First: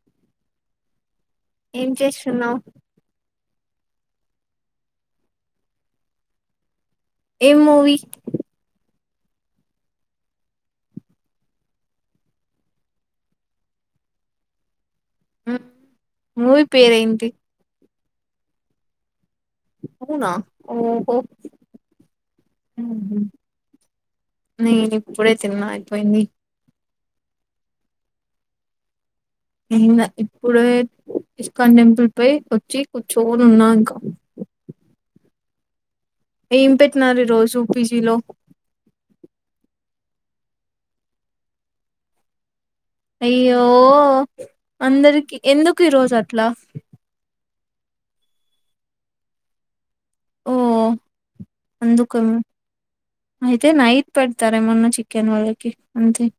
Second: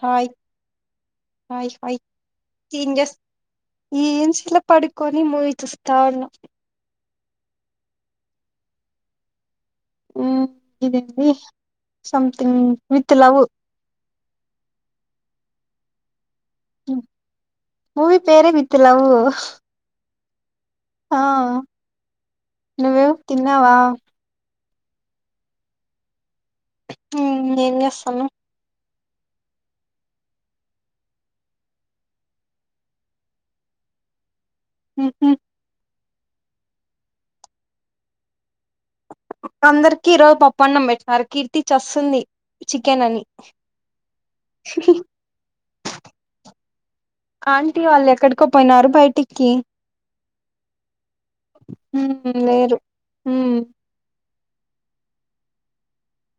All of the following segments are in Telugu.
చాయ్ ఏం చేస్తున్నావు్ ఈ ఏంస్లా పడుకొని మూవీ చూస్తా ఉన్నా ఏ మూవీ ఇదేది సంథింగ్ విత్ లవ్ ఆ మూవి పేరైంది మూవీ పేరే వితిలావఊ అనున ఆ నువ్వే తిన్నావా నేనీప్పుడే తిరున్నాయిపోయింది నేం చేస్తానవ్ ఇకా ఇప్పుడే ఇస్కాన్ టెంపుల్ పై వచ్చి కూచోలు ఉన్నా ఇంకా హ ఏం పెట్టిన ఈ రోజు పీజీలో అందరికి ఈ రరోజు పప్పన్నం పెట్టిారు కీర్తి చస్తుంది చికెన్ అని అయ్యో అందరికి ఎందుకు ఈ రోజు అట్లా ఆంటీ వాళ్ళు ఎక్కడికో పోయినారు బయటికి ఓ అందుక హ్మ్ లేరు హ్మ్ అయితే నైట్ ప తరేమన్న చికెన్ వాళ్లకి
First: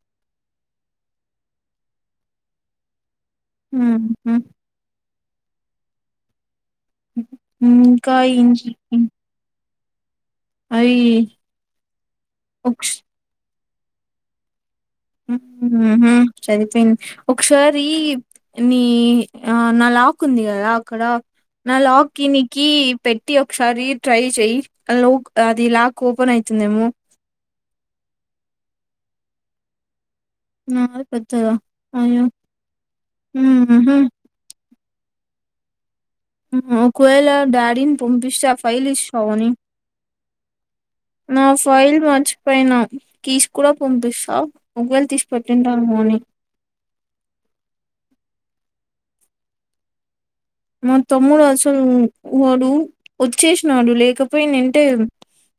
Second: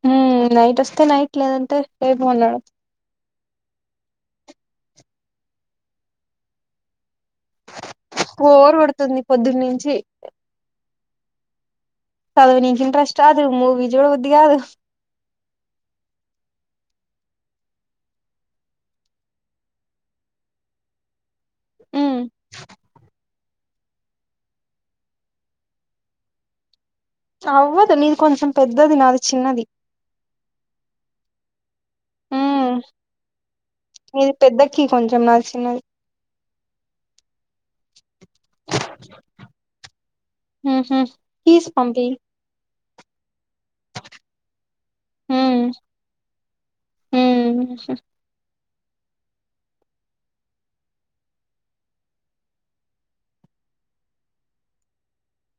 హ నైట్ వస్తే నైట్ లేదంటే స భోలడు హ ఇంకా ఏం చ్ఛీ అయీ చద నం ఇంట్రెస్ట్ అ మూ విజోడ బద్ దు సరిపోయింది ఒకసారి నీ ఆ నా లాక్ ఉంది కదా అక్కడ నా లాక్ ఉమ్ ఇన్ క పెట్ టి ఒకసారి ట్రై చెయయి లో అది లాక్ ఓపెన్ అయితుందేమో అవ్వదు నీది కొంచెం పెద్దది నాది చిన్నది న పెద్దద అయ్యో ఉమ్ చి వేలా డాడీని పంపిస్తే ఆ ఫైల్ ఇస్తావుని ఉహు నా కీస్ ఫైల్ పంపి మర్చిపోన కసు కూడా పంపిస్తా ఉ్లు తీసి ఉమ్ పెెట్టింటాను అని ఉమ్ మా తమ్ముడు అసలు వాడు వచ్చేసినాడు లేకపోయి నింటే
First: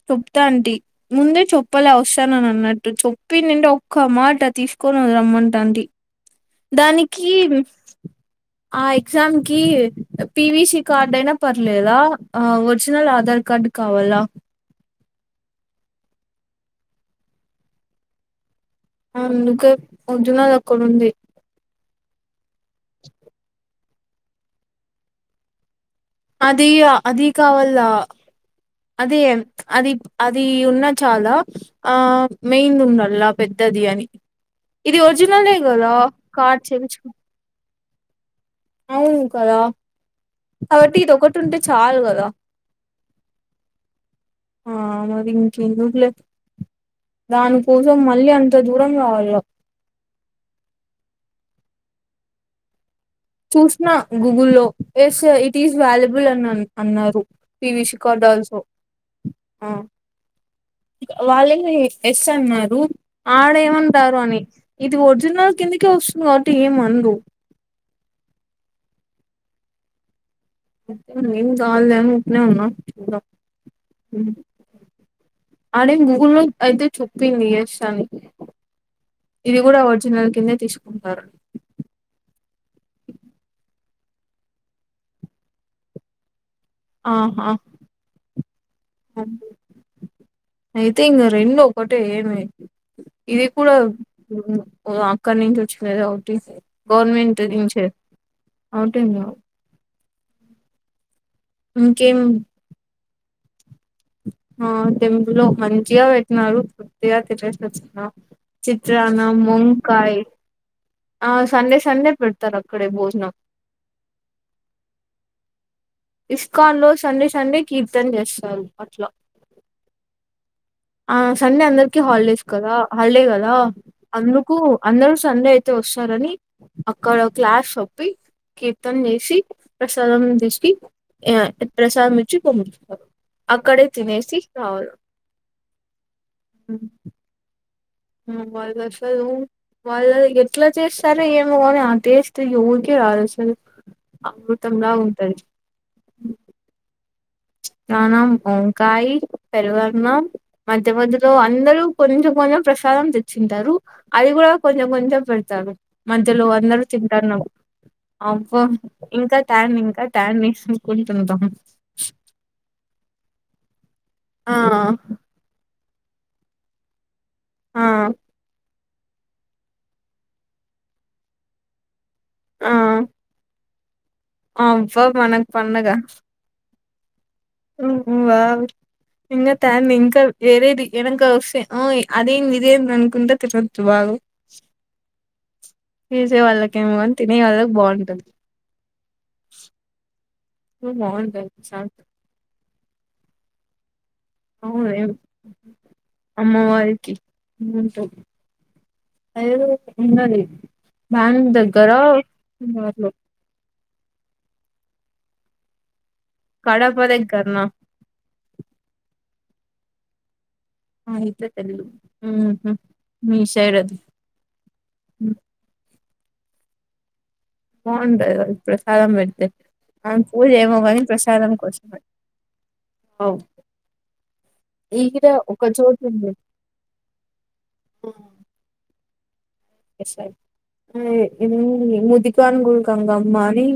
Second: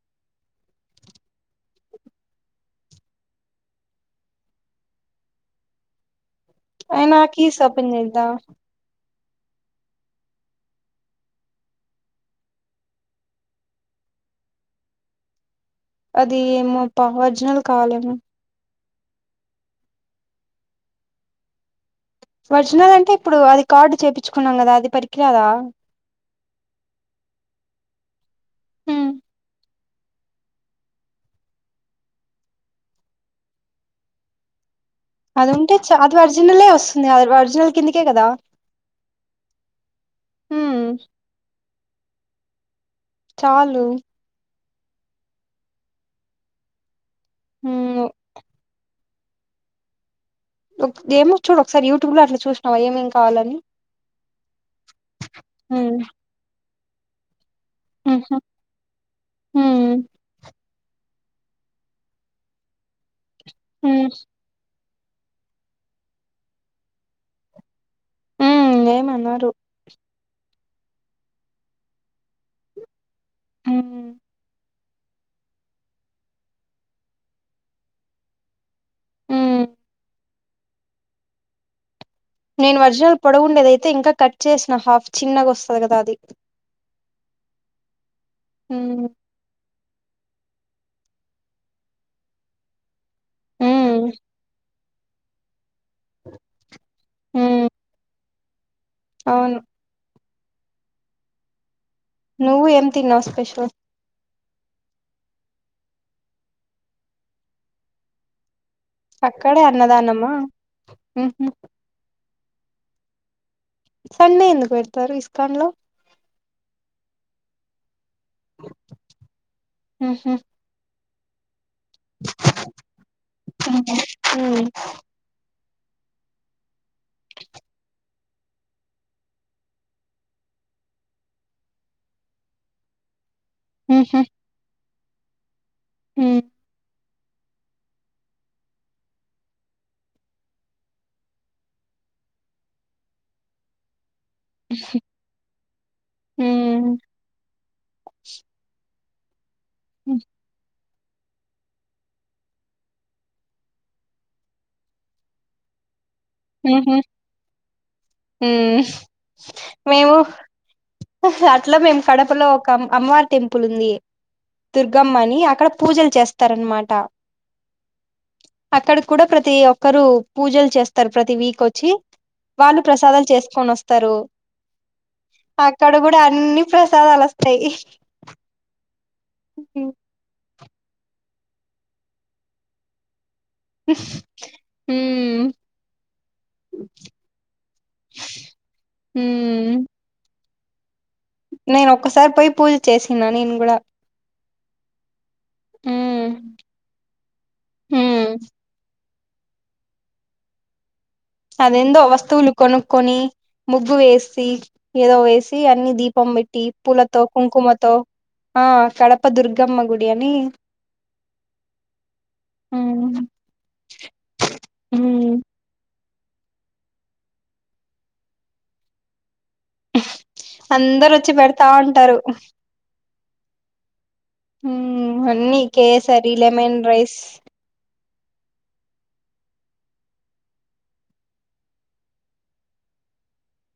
చెప్తా అంటే ముందే చెప్పలే వస్తానని అన్నట్టు చెప్పి నింటే ఒక్క మాట తీసుకోని రమ్మంట అంటంటి అయినా దానికి కీస్ ఓపెన్ చేద్దా ఆ ఎగ్జామ్ కి పివిసి కార్డ్ అయినా పర్లేదా ఒరిజినల్ ఆధార్ కార్డ్ కావాలా అది ఏమో పా ఒరిజినల్ కావాలేమ అందుకే వద్జునాది అక్కడుంది ఒరిజినల్ అంటే ఇప్పుడు అది కార్డు చేయించుకున్నాం కదా అది పరికిరాదా అది అది కావాల ఉమ్ అదే అది అది ఉన్న చాలా ఆ మెయిన్ ఉండల్ల పెద్దది అని ఇది అది ఒరిజినలే ఉంటే కదా చ అది కార్డ్ ఒరిజినలే వస్తుంది చేపించుకో అది ఒరిజినల్ కిన్నిక కద అవును కదా ఉమ్ కాబట్టి ఇదిటి ఉంటే చాలు కదా చాలు ఆ మరి ఇకల దానికోసం ఉమ్ మళ్ళీ అంత దూరం కావాలి వ ఒక ఏమో చూడు ఒకసారి యూట్యూబ్ లో అట్లా చూసావా ఏమమిం చూసిన గూగుల్లో yes it is um valuable అని అను అన్నారు పి ఉహు విషికార్డల్సో ఉమ్ వాళ్ళ ఎస్ అన్నారు ఉమ్ ఆడేమంటారు అని ఇది ఒరిజినల్ కిందకే వస్తుంది కాబట్టి ఏం మందు అే మన్నారు దాల దను ఉప్పునే ఉన్నా హ్మ్ హ ఆడే గూగుల్ ను అయితే చప్పింది యస్ అని ఇది హ్మ్ కూడా ఒరిజినల్ కిందే తీసుకుంటారు నేను ఒరిజినల్ పొడవుండేదైతే ఇంకా కట్ చేసిన హాఫ్ చిన్నగా వస్తుంది కదా అది ఆహా ఉమ్ అయితేంగా రెండ ఒకటే ఏమి ఇది కూడా హ్మ్ ఓ అక్కడని అ గవర్నమెట్ ఇ హ్మ్ అటీ అవును ఇంకేం నువ్ ఎం తిన్నావ్ స్పెషల్ ఆ టెంపులో మంచిగా పెట్టినారు పూర్తిగా తినేసి వచ్చన్నారు చిత్రన్న అక్కడే మొంకాయ అన్నదానమా ఆ ఊహూ సండే సండే పెట్ త్తక్కడ భోజనం సండే ఎందుకు పెడతారు ఇస్కాన్ లో ఇస్కాన్ లో సండే సండే కీర్ ఇథం చేస్తారు అట్లా ఊహూ ఆ సండే అంద హాలిడేస్ కదా హాలిడ్ కదా అందకు హ్మ్ అందరు సండే యి వస్తారని అక్కడ క్లాస్ ఒప్పి కీర్తన చేసి ప్రసాదం తీసుకు ప్రసాదం ఇచ్చి పంపిస్తారు ఆక్కడ ఊహూ తినేసి రావులి హ్మ్ వాళ్ళు అసలు వాళ్ళు ఎట్లా చేస్తారో ఏమ కాని ఆ టెస్ట్ స ఊరిక రాదు అసలు అమృతంలా ఉంటంది హ్మ్ త నాం ఓంకాయి పెరుగన్నం మధ్య మధ్యలో అందరూ కొంచెం కొంచెం ప్రసాదం తెచ్చింటారు అది కూడా కొంచెం కొంచెం పెడతారు మధ్యలో అందరూ ఊహూ తింటారున్నా హ్మ్ ఇంకా ట్యాన్ ఇంకా మేము ట్యాన్ అనుకుంటుంటాం అట్లా మేము కడపలో ఒక అమవార్ టెంపుల్ ఉంది ఆ దుర్గమ్మని అక్కడ పూజలు చేస్తారనమాట ఆ అక్కడ కూడా ప్రతి ఒక్కరు పూజలు చేస్తారు తర్ ప్రతి వీక్ వచ్చి ఆ వాళ్ళు ప్రసాదాలు చేసుకొని వస్తారు అబ్బా మనకు స్తారు పండగ అక్కడ కూడా అన్ని ప్రసదల్ ఉమ్ వావ్ ఇంగా త్యన్ ఇంకా ఎరేది ఏదన్కోస్తే అయ్ అదేంద్ ఇదేందనుకుంట తిటోదు బాగోవ్ ఉమ్ చేసే వాళ్ళకేమో గాని తినే వాళ్ళకి బావుంటది స్ నేన్ ఒక్కసారి పోయ్ పూజ్ చేసిన నేను గూడా అవును రేమ్ అమ్మవారికి గుంటద్ హ్మ్ అదేదో ఉండాలి అదేందో వస్తువులు కొనుక్కొని ముగ్ గు వేసి ఏదో వేసి అన్ని దీప్ పం బెట్టి కడప పూలతో దగ్గరనా కుంకుమతో ఆ కడప్ ప్ప దుర్గమ్మ గుడి అని అయితే తెలిదు ఉహుమ్ హ్మ్ మీ సైడది హ్మ్ ఉమ్ బావుంటది కదా ప్రసాదం పెడితే ఉహ్ ఆమె పూజ ఏమో కాని అందరు వచ్చి ప్రసాదం కోసమే పెడతావుంటారు మ్మ్ ఈడ అన్నీ ఒక చోటు కేసరి లెమన్ రైస్ ఉమ్ ఏ మ్మ్మ్ ముదికను గు గంగమ్మ అని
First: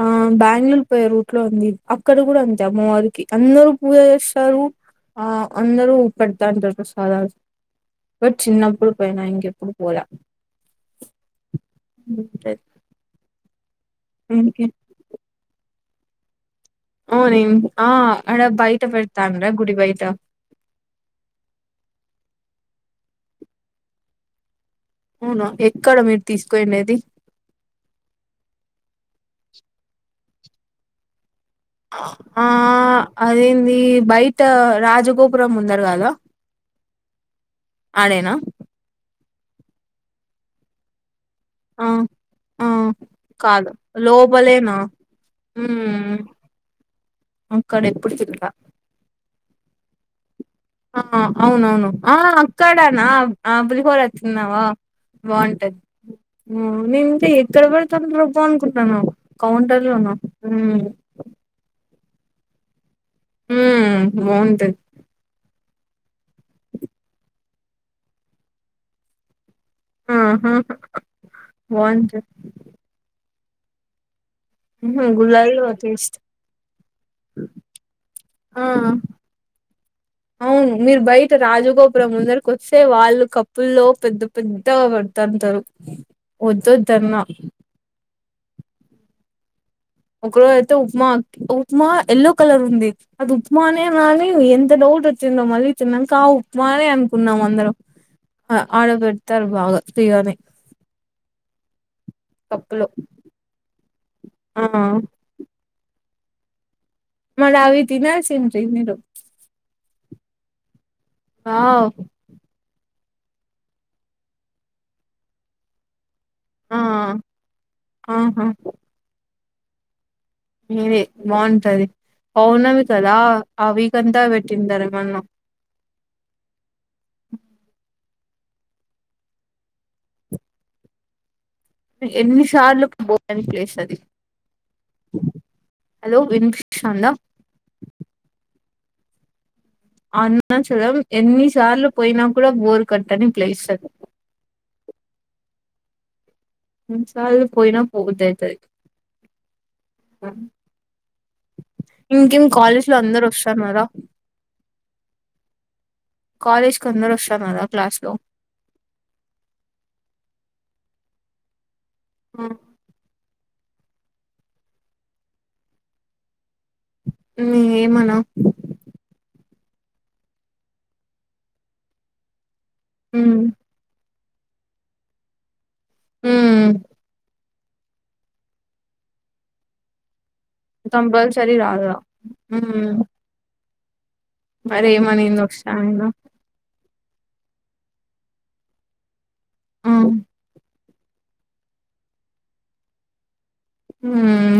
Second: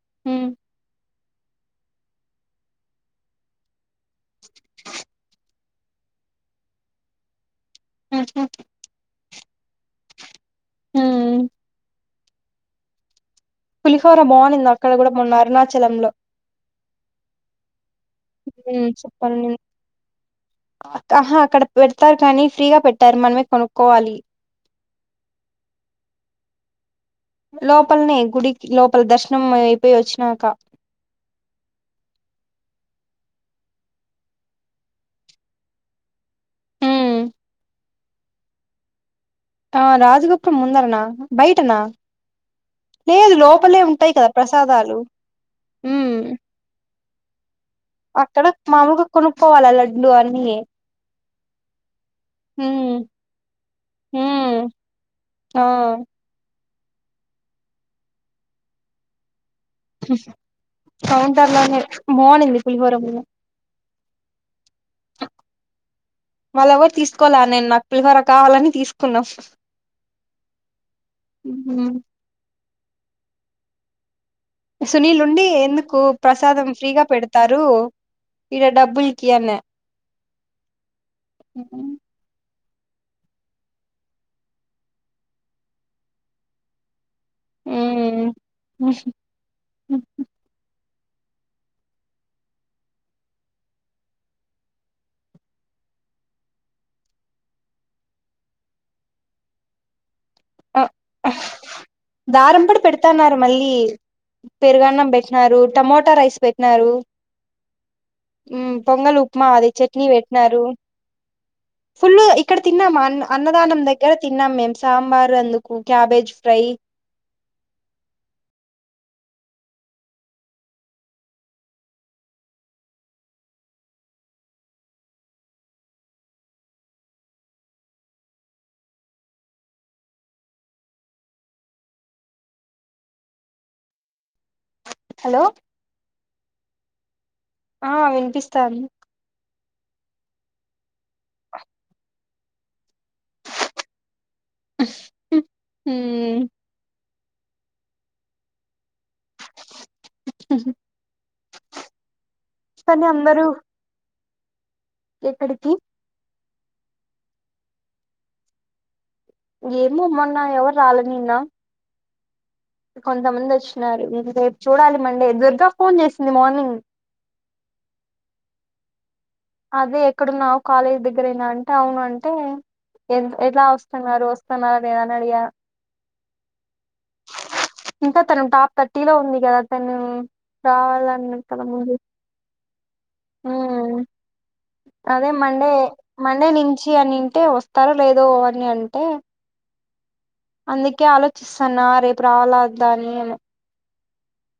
ఆ హ్మ్ బ్యాంగ్లూరు పోయే రూట్ ట్లో ఉంది అక్కడ కూడా అంతే అమ్మవారికి అందరు పూజ జేస్తారు ఆ అందరూ ఊ పెడ్తవుంటారు ప్రసాదాలు బట్ చిన్నప్పుడు పోయినా ఇంక్ ఏప్పుడు పొల హ్మ్ ఉమ్ లేద్ పులిహోర బావున్నింది అక్కడ కూడా మొన్న అరుణ చలమ్లో ఔ నిమ్ ఉమ్ చెప్పన్ నీన్ బయట అక్క హా అక్కడ పెడ్తారు కానీ ఫ్రీగా పెట్టార్ మనమే కొనుక్కోవాలి అవును ఎక్కడ మీరు తీసుకోయిండేది లోపలనే గుడికి లోపల దర్శనం అయిపోయి వచ్చినాక ఆ అదేంది బయట రాజగోపురం ముందర కదా ఉమ్ ఆడేనా ఆ రాజగోపురం ముందారనా బయటనా ఆ ఆ లేదు కాదు లోపలే ఉంటాయి కదా లోపలేనా ప్రసాదాలు మ్మ్ అక్కడ ఎప్పుడు తినలా అక్కడ మామూగా కొను పోాల డ్డూ అని ఆ అవునవును ఆ ఉమ్ అక్కడనా ఆ పులిహోర వస్తున్నావా ఉమ్ ఆ బాగుంటది నేను ఇంకా ఎక్కడ పెడతాను రుబ్బ అనుకుంటన్నానువు కౌంటర్ లోను భా అ ఇంది పులిహోర అ ఉవుంది వాళ్ళ ఎవరు తీసుకోవాల నేను నక్కిలికర కావాలని తీసుకున్నాం ఆ ఉమ్ బంట ఉహు సునీల్ ఉండి గుళ్ళల్లో ఎందుకు టేస్ట్ ప్రసాదం ఫ్రీగా పెడతారు ఇడ ఆ డబ్బులకి అన్న సే వాళ్ళు కప్పుల్లో పెద్ద పెద్ద పడుతుంటారు వద్దొద్దన్న ఆ ఒకరోోజ అయితే ఉప్మా ఉప్మా ఎయల్లో కలర్ ఉంది అది ఉప్మానే అని ఎంత డౌట్ వచ్చిందో మళ్ళీ తిన్నాక ఆ ఉప్మానే అనుకున్నాం అందరం ఆడ పెడతారు బాగా ఫీగానే ఆ దారం కూడా కప్పులో పెడతాన్నారు మళ్ళీ ఆ పెరుగన్నం పెట్టినారు టమమాటా రైస్ పెట్టినన్నారు మరి అవి తినాల్సిండ్రి మీరు పొంగలి ఉప్మా అదిే చట్నీ పెట్టిన వావ్ ఫుల్ ఇక్కడ తిన్నా మా అన్న అన్నదానం దగ్గర తిన్నాం మేము సాంబార్ ఎందుకు క్యాబేజ్ ఫ్రై ఆ ఆహా అదే బాగుంటది అవునవి కదా ఆ వీక అంతా పెట్టింటారు మన్న ఎన్నిసార్లకు పోని ప్లేస్ అది హలో హలో విం ాంలో ఆ వినిపిస్తాను అన్న చద ఎన్ని సార్లు పోయినా కూడా బోరు కట్టని ప్లస్తుంది హ ఎన్ని సార్లు పోయినా పోదాయితు ఇంకేం కాలేజ్ లో కానీ అందరుూ అందరూ వస్తన్నారా ఎక్కడికి కాలేజ్ కి అందరూ వస్తున్నారా క్లాస్ లో ఏమో మొన్న ఎవరు రాలే నిన్న ఆ కొంతమంది వచ్చినారు ఇం రేపు చూడాలి మండే దుర్గ ఫోన్ చేసింది మార్నింగ్ న ఏమనా అదే ఎక్కడున్నా కాలేజ్ దగ్గరయినా అంటే అవున అంటే ఎ ఉమ్ ఎట్లా వస్తున్నారు సన్నాల అదేదనాడియా హ ఇంకా తనం టాప్ థర్టీ లో ఉంది కదా తను రావాలన్న కంపల్సరీ కదా ముందు రావాలా ఉమ్, మరి అదే ఏమనింది మండే ఒకసా ఆయనా మండే నుంచి అనింటే వస్తార లేదో అవని అంటే ఆ అందుకే ఆలోచిస్తాన్నా రేపు రావాల వద్ద అని అని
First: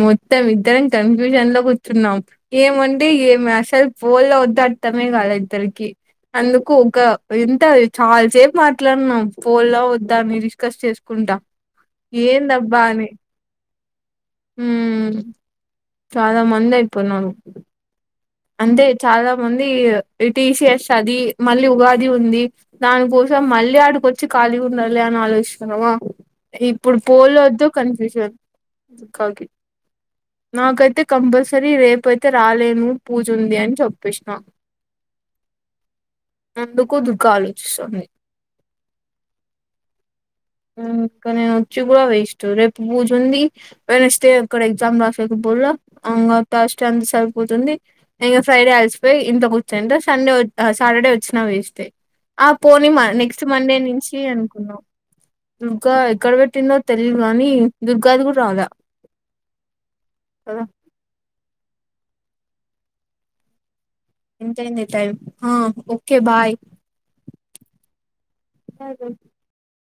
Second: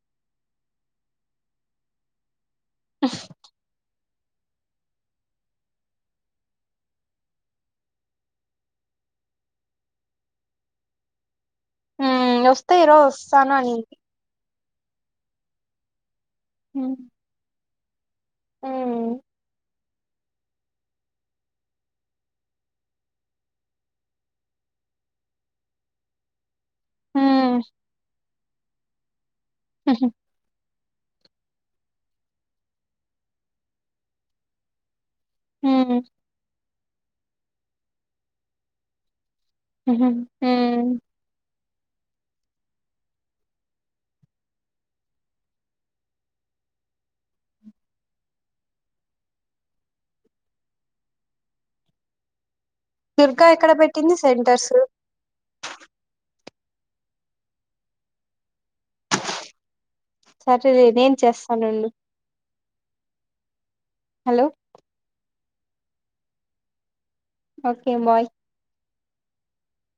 మొత్తం ఇద్దరం కన్ఫ్యూజన్ లో కూర్చున్నాం ఏమంటే ఏమి అసలు ఫోన్ లో వద్ద అర్థమే కాదా ఇద్దరికి అందుకు ఒక ఇంత చాలాసేపు మాట్లాడున్నాం ఫోన్ లో వద్దా అని డిస్కస్ చేసుకుంటా హ వస్తే ఇరోజ్ వస్తానని హ చాలా మందా ఉమ్, ఇపోడు న అంటే ఉమ్, చాలా మందిటీసఎస్ అది మళ్ళీ ఉగాది ఉంది దాని కోసం మళ్ళీ ఆడికొచ్చి ఖాళీ ఉండాలి అని ఆలోచిస్తున్నామా ఇప్పుడు ఉమ్, పోలద్దు కన్ఫ్యూషన్ కాకి ఆహా నాకైతే కంపల్సరీ రేపు అయితే రాలేను పూజుంది అని చెప్పేసిన హ ఎందుకు దుఃఖ ఆలోచిస్తుంది హ ఇంకా నేను వచ్చి కూడా వేస్ట్ రేపు పూజ ఉంది వెనస్డే ఇక్కడ ఎగ్జామ్ రాసేకపోలా ఇకా ఫస్ట్ అంత సరిపోతుంది ఇం ఫ్రైడే అలిసిపోయి ఇంత కూర్చాంట సండే సాటర్డే వచ్చిన వేస్ట్ పోని మా నెక్స్ట్ దుర్గా ఎక్కడ మండే నుంచి పెట్టింది సెంటర్స్ అనుకున్నాం దుర్గా ఎక్కడ పెట్టిందో తెలియదు గానీ దుర్గాది కూడా రాలా కదా సరే నేం చేస్త అనలు ఎంత ఎందితాయి హ ఓకే బాయ్ ఓకే బాయ్ తాగు